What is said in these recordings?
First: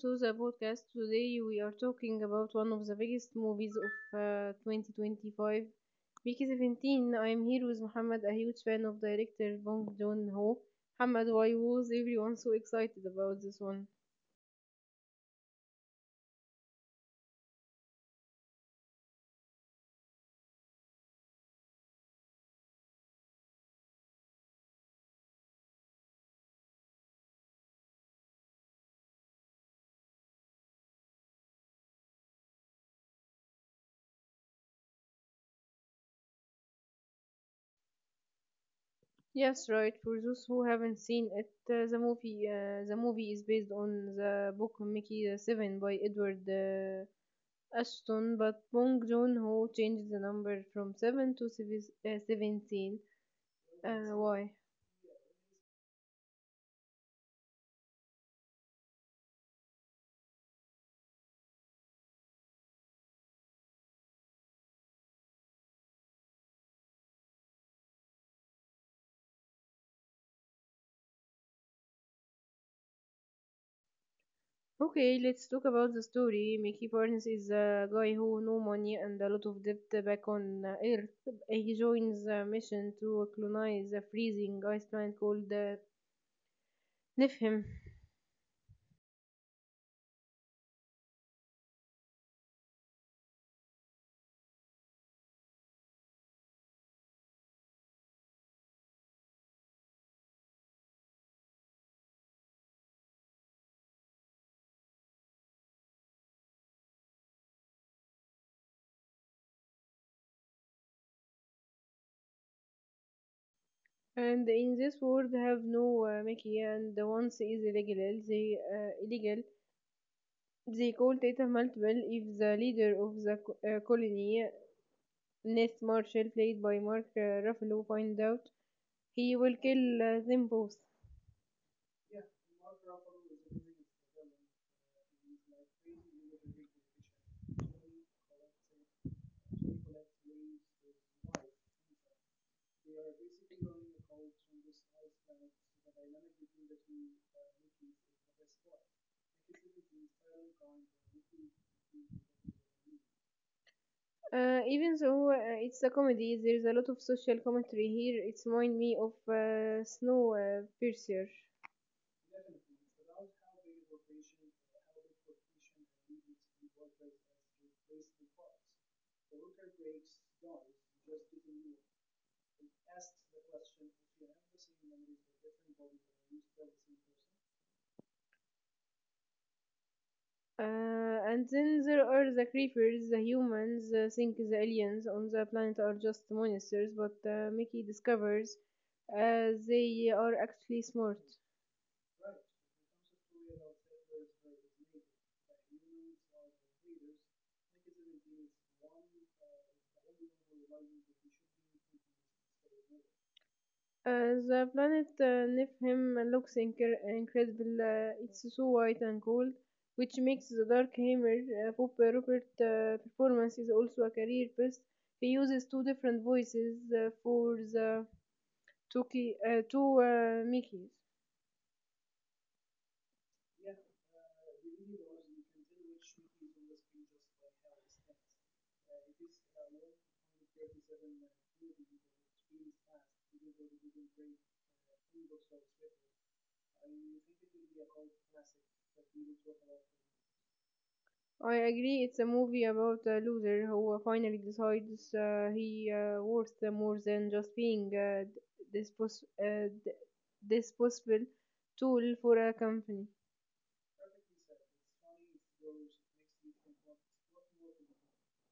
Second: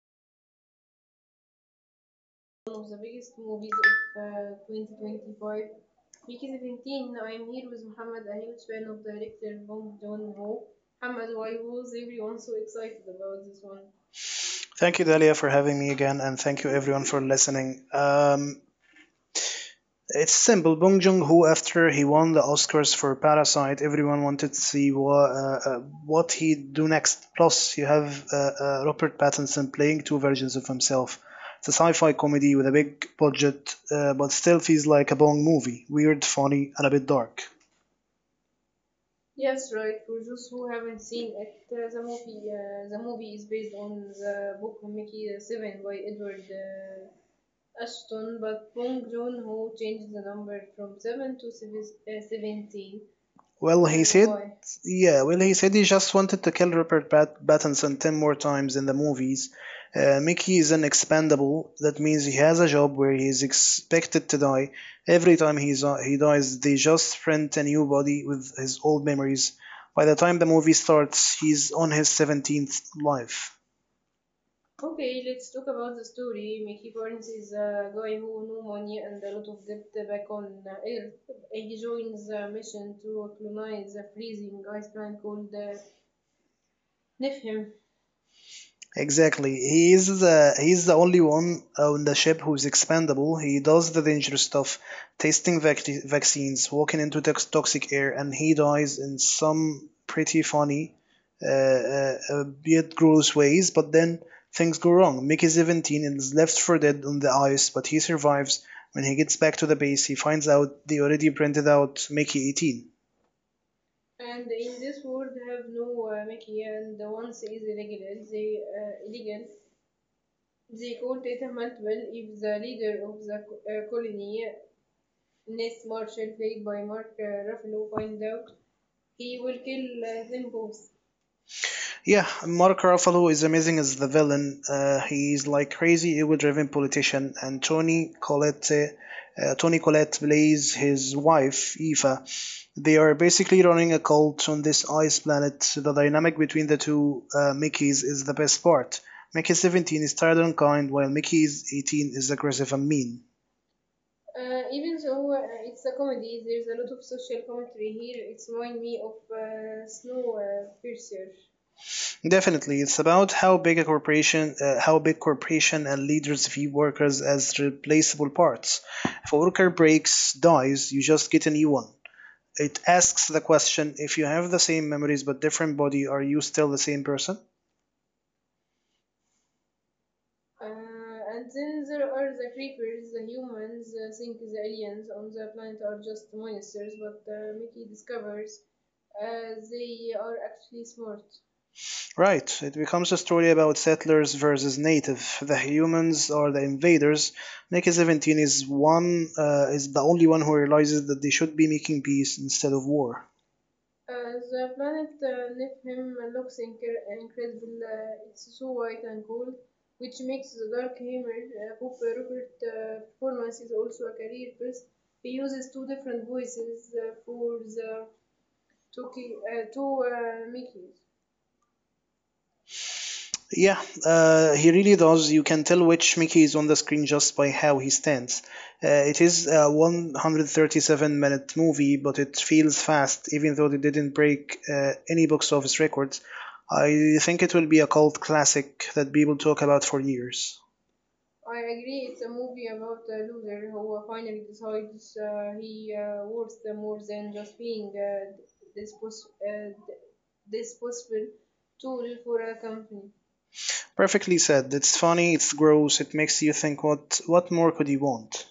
to the podcast. Today we are talking about one of the biggest movies of 2025, Peaky 17. I am here with Muhammad, a huge fan of director Bong Joon-ho. Muhammad, why was everyone so excited about this one? Thank you, Dalia, for having me again, and thank you everyone for listening. It's simple. Bong Joon-ho, after he won the Oscars for Parasite, everyone wanted to see what he do next. Plus, you have Robert Pattinson playing two versions of himself. It's a sci-fi comedy with a big budget, but still feels like a Bong movie. Weird, funny, and a bit dark. Yes, right. For those who haven't seen it, the movie is based on the book Mickey the Seven by Edward Ashton, but Bong Joon-ho changed the number from seven to 17. Well, he said, Why? yeah, well, he said he just wanted to kill Pattinson 10 more times in the movies. Mickey is an expendable. That means he has a job where he is expected to die. Every time he dies, they just print a new body with his old memories. By the time the movie starts, he's on his 17th life. Okay, let's talk about the story. Mickey Barnes is a guy who no money and a lot of debt back on Earth. He joins a mission to colonize a freezing ice planet called Niflheim. Exactly. He's the only one on the ship who's expendable. He does the dangerous stuff, tasting vaccines, walking into toxic air, and he dies in some pretty funny, yet gross ways. But then things go wrong. Mickey 17 and is left for dead on the ice, but he survives. When he gets back to the base, he finds out they already printed out Mickey 18. And in this world have no Mickey and the once is illegal. They illegal. They called it a multiple if the leader of the colony, Ned Marshall, played by Mark Ruffalo, find out he will kill them both. Yeah, Mark Ruffalo is amazing as the villain. He's like crazy ego-driven politician, and Tony Collette plays his wife Eva. They are basically running a cult on this ice planet. The dynamic between the two Mickeys is the best part. Mickey 17 is tired and kind, while Mickey 18 is aggressive and mean. Even though it's a comedy, there is a lot of social commentary here. It reminds me of Snowpiercer. Definitely, it's about how big corporation and leaders view workers as replaceable parts. If a worker breaks, dies, you just get a new one. It asks the question: if you have the same memories but different body, are you still the same person? And then there are the creepers, the humans think the aliens on the planet are just monsters, but Mickey discovers they are actually smart. Right. It becomes a story about settlers versus native. The humans are the invaders. Nicky 17 is the only one who realizes that they should be making peace instead of war. The planet Nephilim looks incredible. It's so white and cold, which makes the Dark Hammer Pope Rupert performance is also a career best. He uses two different voices for the two Mickeys. Yeah, he really does. You can tell which Mickey is on the screen just by how he stands. It is a 137-minute movie, but it feels fast, even though it didn't break any box office records. I think it will be a cult classic that people talk about for years. I agree, it's a movie about a loser who finally decides he worth more than just being dispos- uh, d- disposable tool for a company. Perfectly said. It's funny, it's gross, it makes you think what more could you want?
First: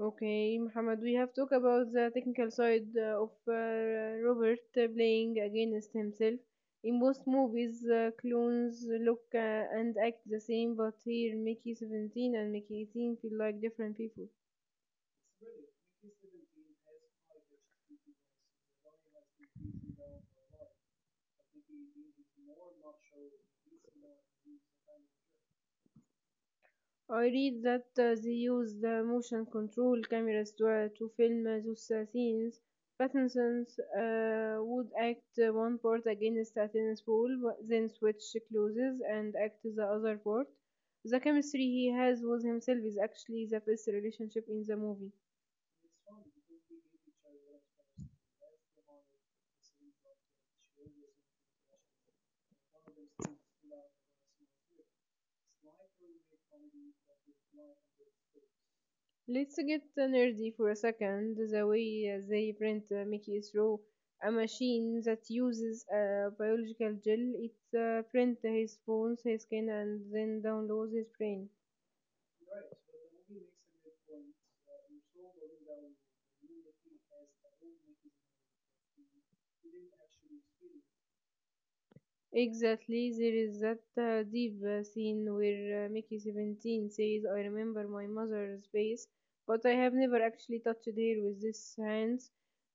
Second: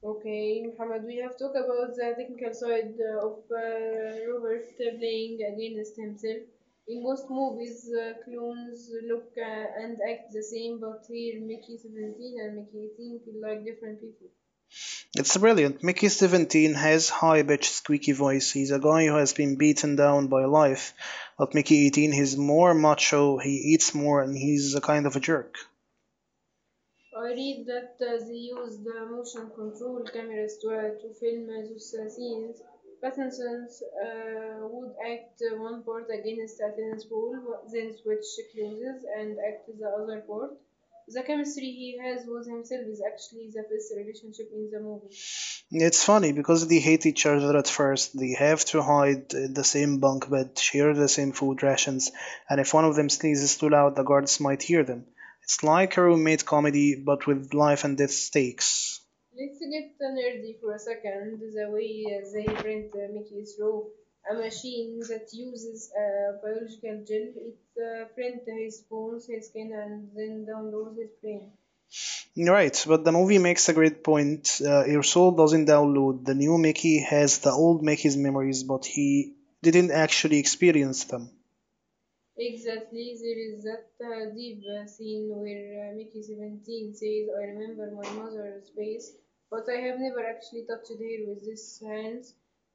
Okay, Muhammad, we have talked about the technical side of Robert playing against himself. In most movies, clones look and act the same, but here Mickey 17 and Mickey 18 feel like different people. It's brilliant. Mickey 17 has high-pitched squeaky voice. He's a guy who has been beaten down by life. But Mickey 18, he's more macho, he eats more, and he's a kind of a jerk. I read that they use the motion control cameras to film those scenes. Pattinson would act one part against a tennis ball, but then switch clothes and act the other part. The chemistry he has with himself is actually the best relationship in the movie. It's funny because they hate each other at first. They have to hide in the same bunk bed, share the same food rations, and if one of them sneezes too loud, the guards might hear them. It's like a roommate comedy, but with life and death stakes. Let's get nerdy for a second. The way they print Mickey through a machine that uses a biological gel, it prints his bones, his skin, and then downloads his brain. Right, but the movie makes a great point. Your soul doesn't download. The new Mickey has the old Mickey's memories, but he didn't actually experience them. Exactly, there is that deep scene where Mickey 17 says, I remember my mother's face, but I have never actually touched her with these hands.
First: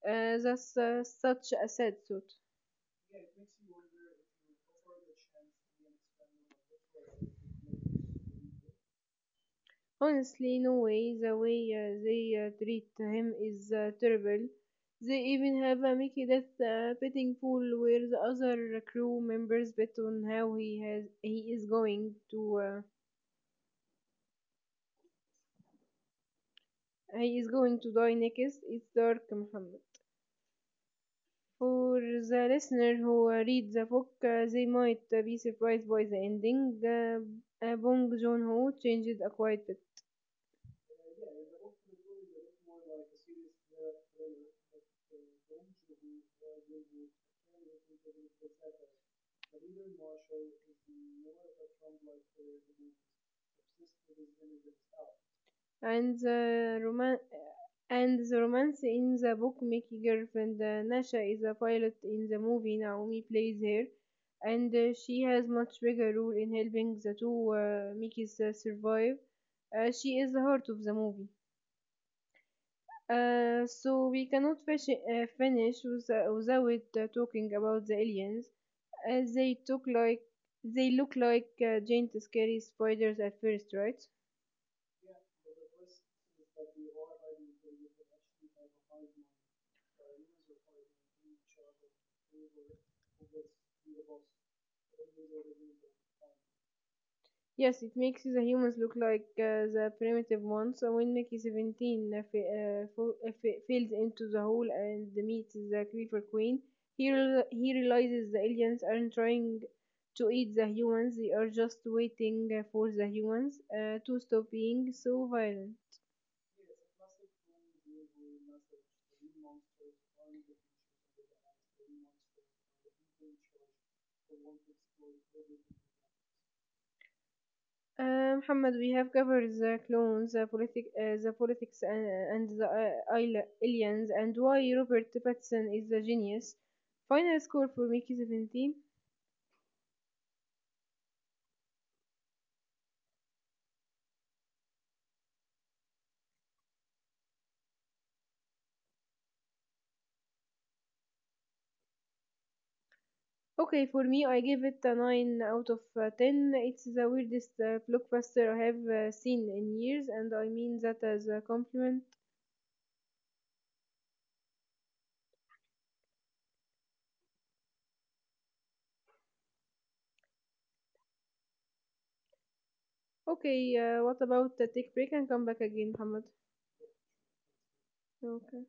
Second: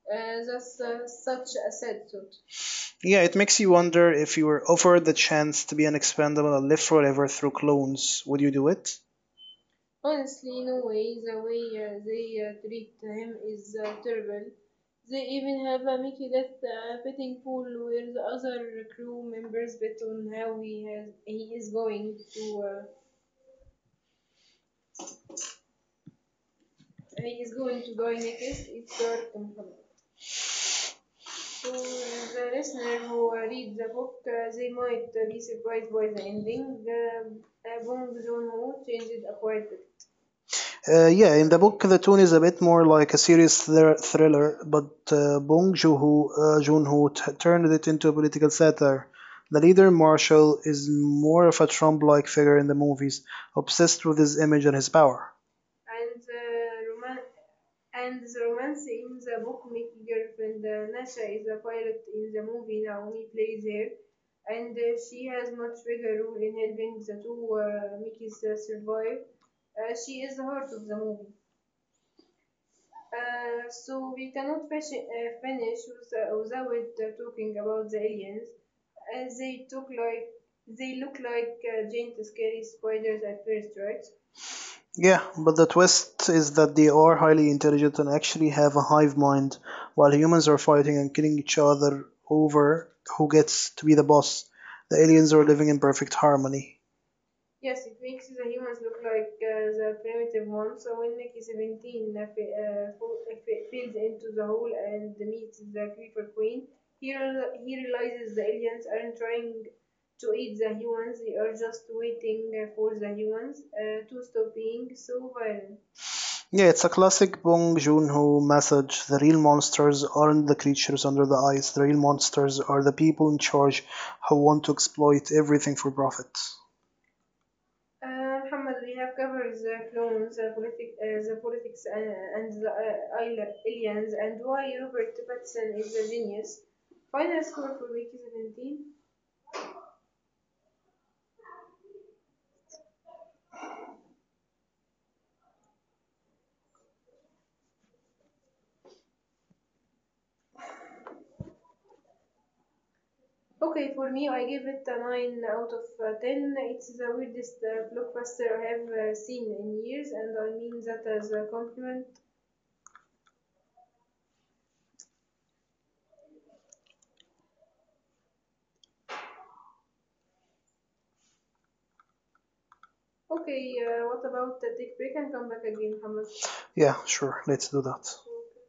That's such a sad thought. Yeah, it makes you wonder if you were offered the chance to be an expendable and live forever through clones, would you do it? Honestly, no way. The way they treat him is terrible. They even have a Mickey Death betting pool where the other crew members bet on how uh, he is going to die next. It's dark, Muhammad. For the listener who read the book, they might be surprised by the ending. Bong Joon-ho changed a quite bit. Yeah, in the book, the tone is a bit more like a serious thriller, but Joon-ho turned it into a political satire. The leader, Marshall, is more of a Trump-like figure in the movies, obsessed with his image and his power. And and the romance in the book Mickey girlfriend Nasha is a pilot in the movie Naomi plays her and she has much bigger role in helping the two Mickeys survive. She is the heart of the movie. So we cannot finish without talking about the aliens. uh, they took like they look like giant scary spiders at first, right? Yeah, but the twist is that they are highly intelligent and actually have a hive mind, while humans are fighting and killing each other over who gets to be the boss. The aliens are living in perfect harmony. Yes, it makes the humans look like the primitive ones. So when Mickey 17 falls into the hole and meets the Creeper Queen, he realizes the aliens aren't trying to eat the humans, they are just waiting for the humans to stop being so violent. Yeah, it's a classic Bong Joon-ho message. The real monsters aren't the creatures under the ice. The real monsters are the people in charge who want to exploit everything for profit. Muhammad, we have covered the clones, the politics, and the aliens, and why Robert Pattinson is a genius. Final score for Mickey 17. Okay, for me, I give it a 9 out of 10. It's the weirdest blockbuster I have seen in years, and I mean that as a compliment. Okay, what about the take break and come back again, Muhammad? Yeah, sure. Let's do that. Okay.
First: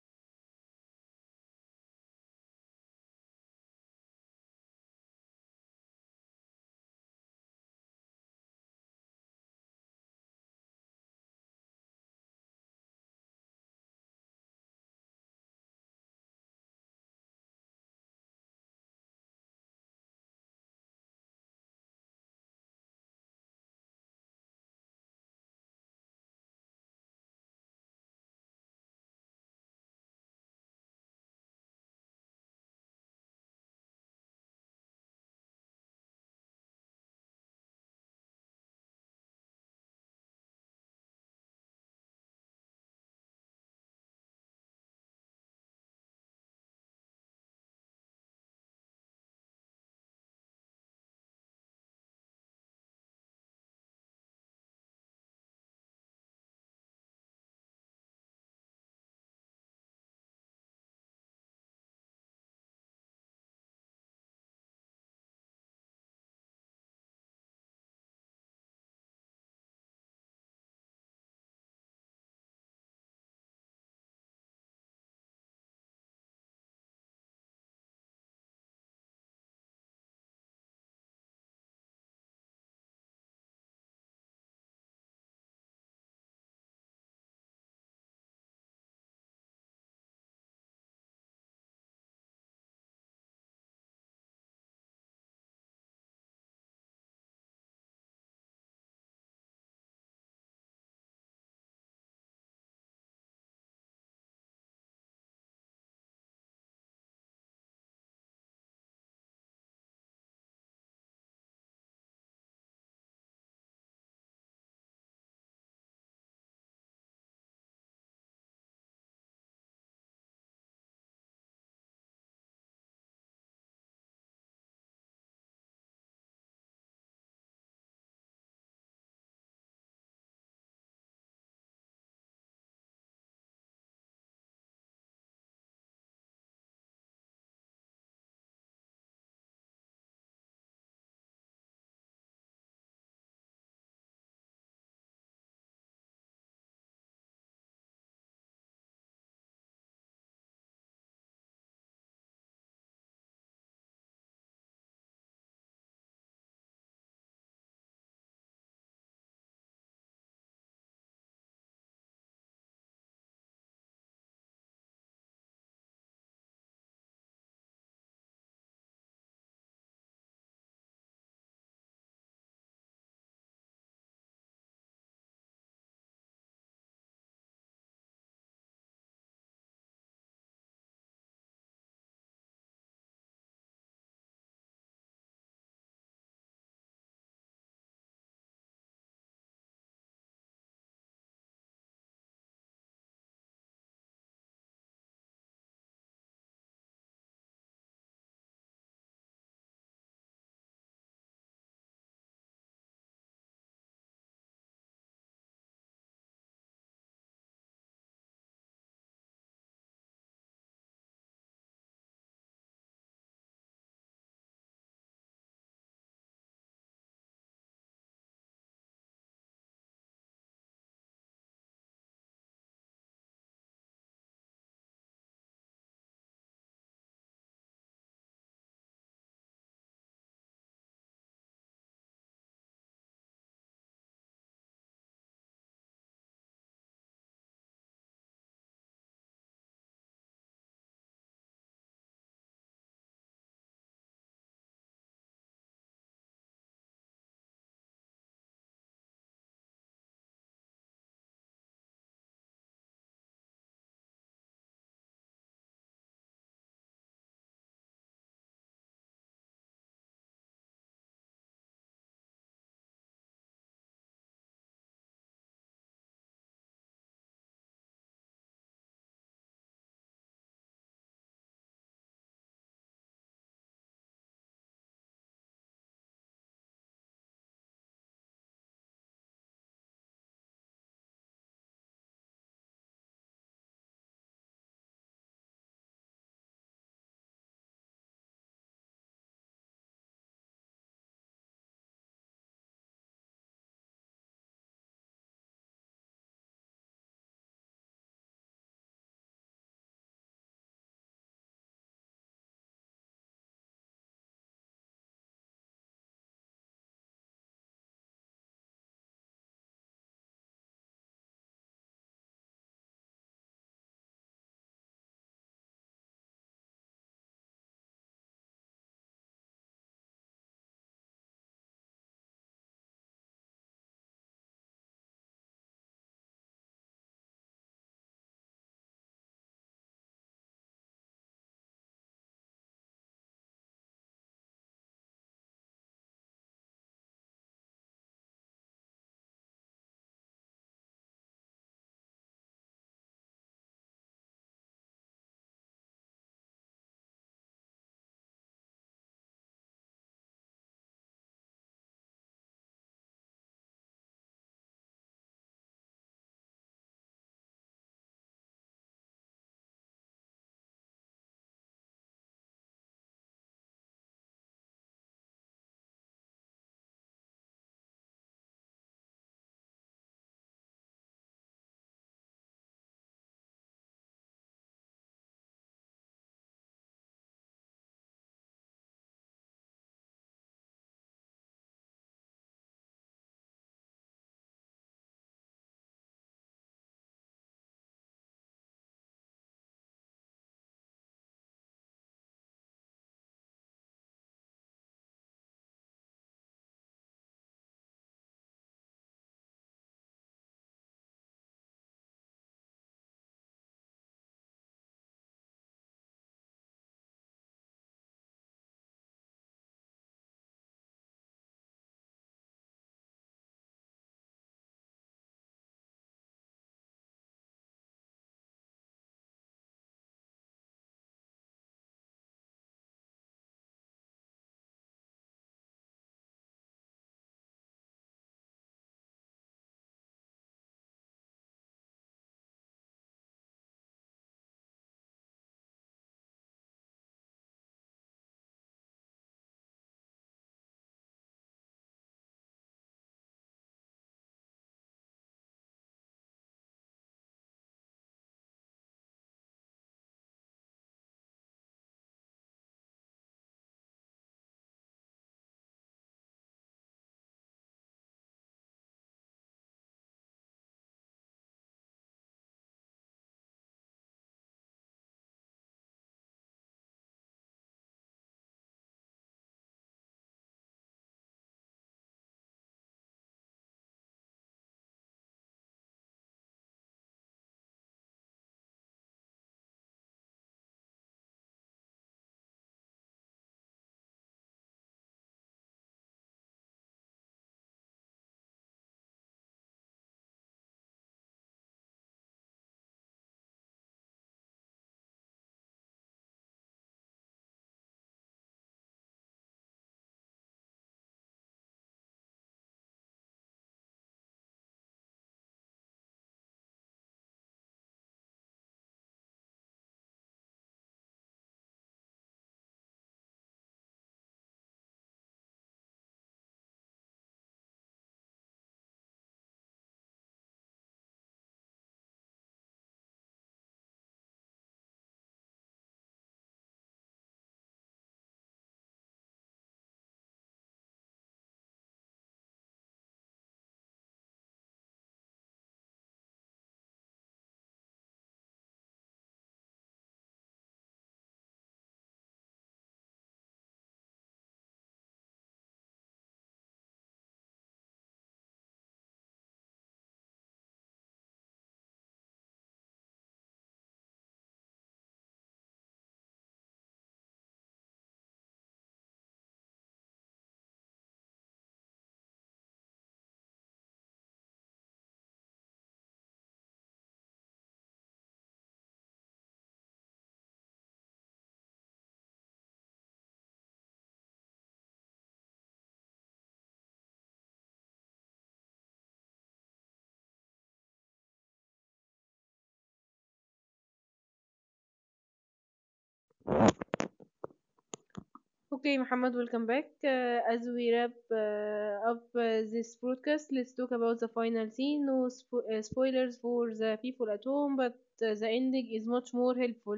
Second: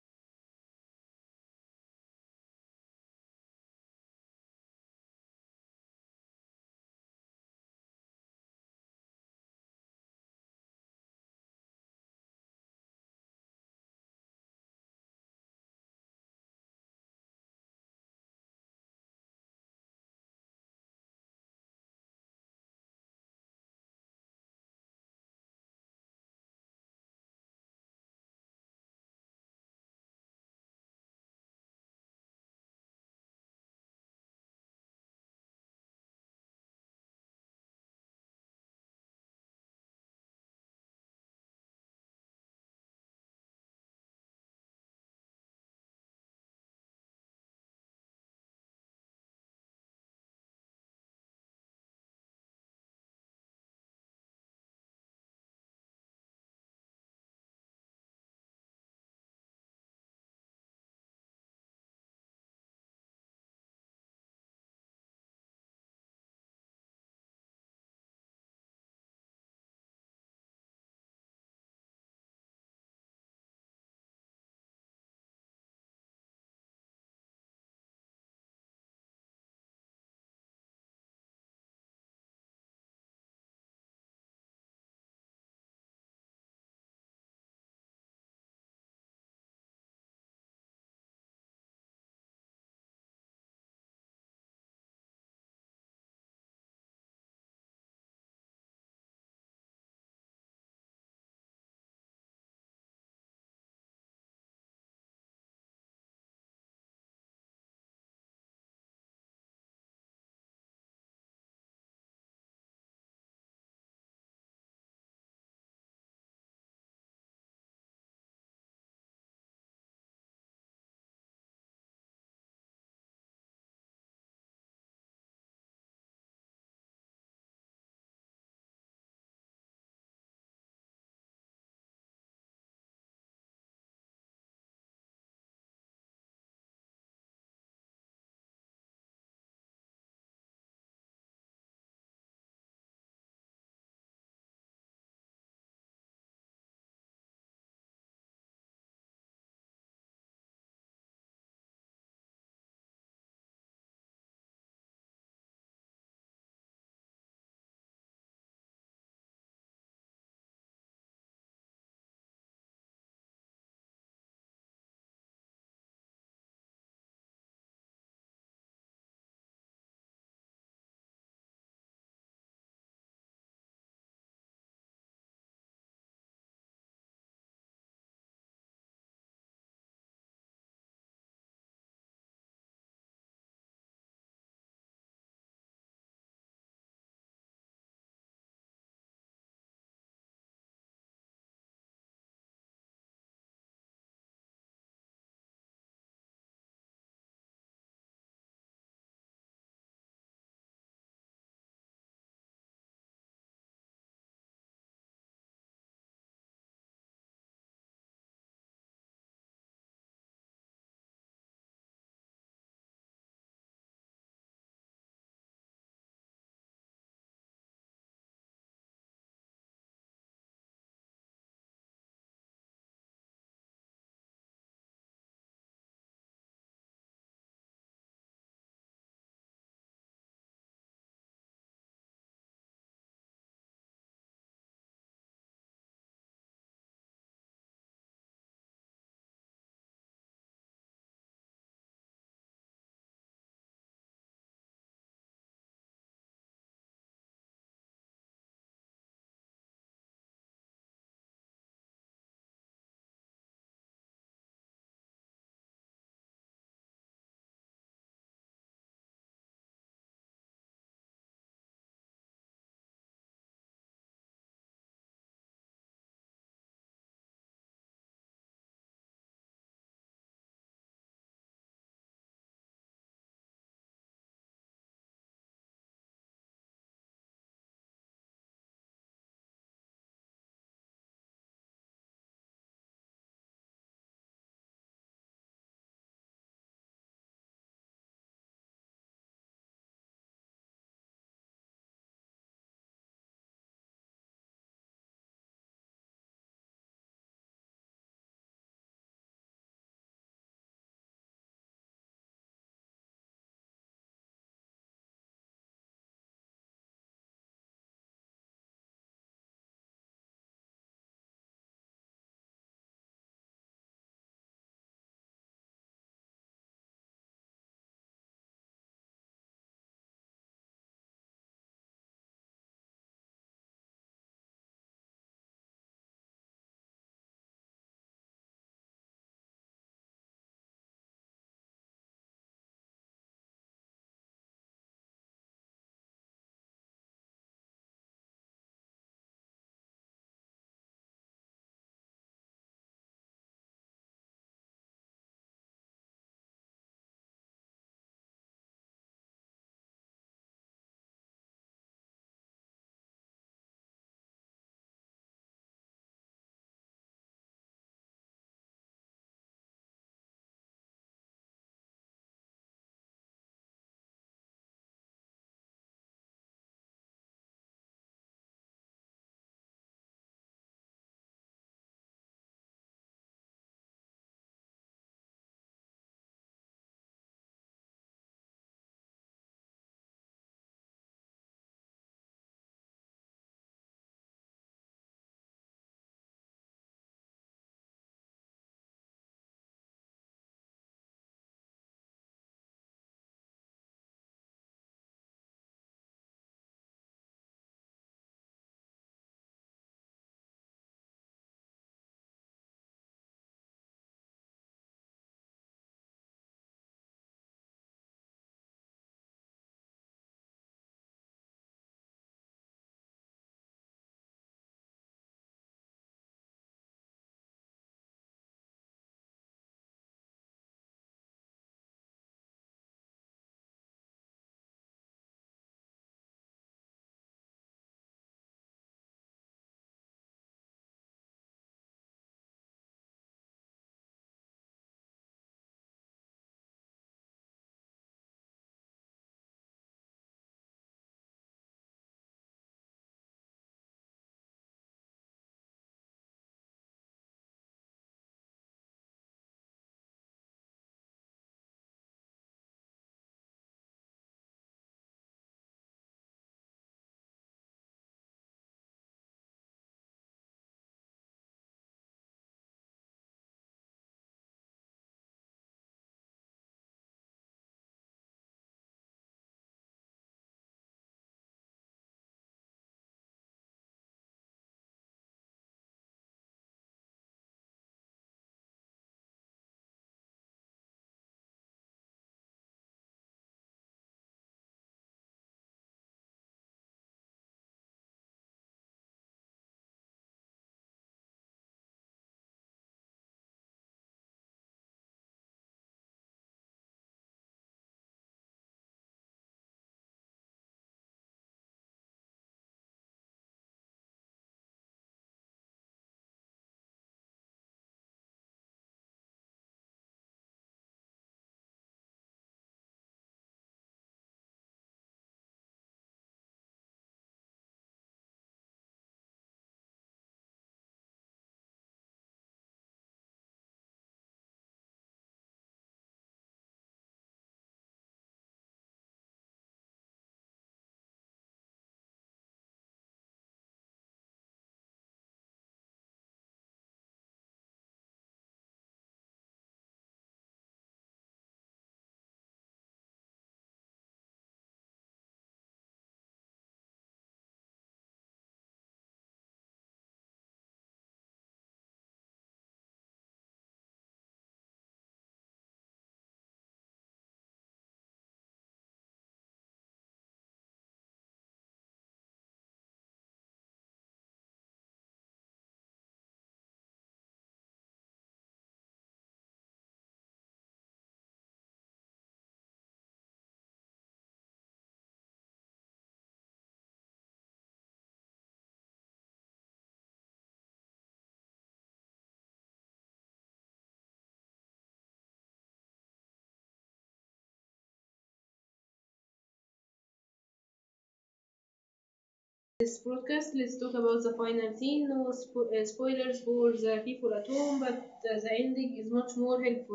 Okay, Muhammad, welcome back. As we wrap up this broadcast, let's talk about the final scene. No spoilers for the people at home, but uh, the ending is much more helpful,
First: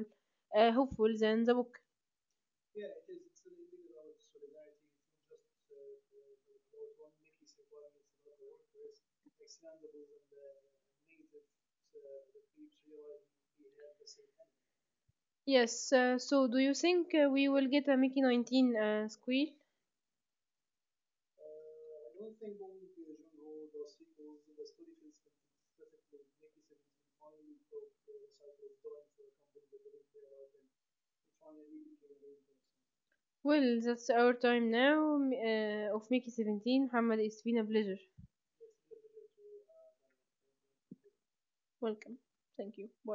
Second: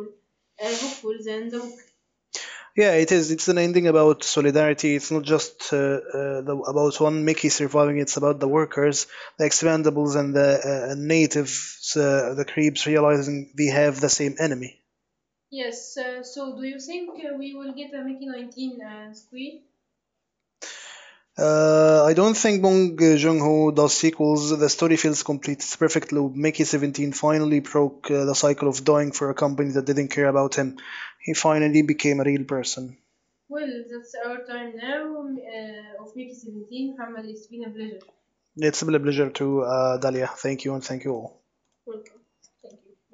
uh, hopeful than the book. Yeah, it is. It's an ending about solidarity. It's not just the, about one Mickey surviving. It's about the workers, the expendables, and the natives, the creeps realizing they have the same enemy. Yes, so do you think we will get a Mickey 19 squeal? I don't think Bong Joon Ho does sequels. The story feels complete. It's perfect loop. Mickey 17 finally broke the cycle of dying for a company that didn't care about him. He finally became a real person. Well, that's our time now of Mickey 17. Hamad, it's been a pleasure. It's been a pleasure to Dalia. Thank you and thank you all. Welcome. Thank you. Bye.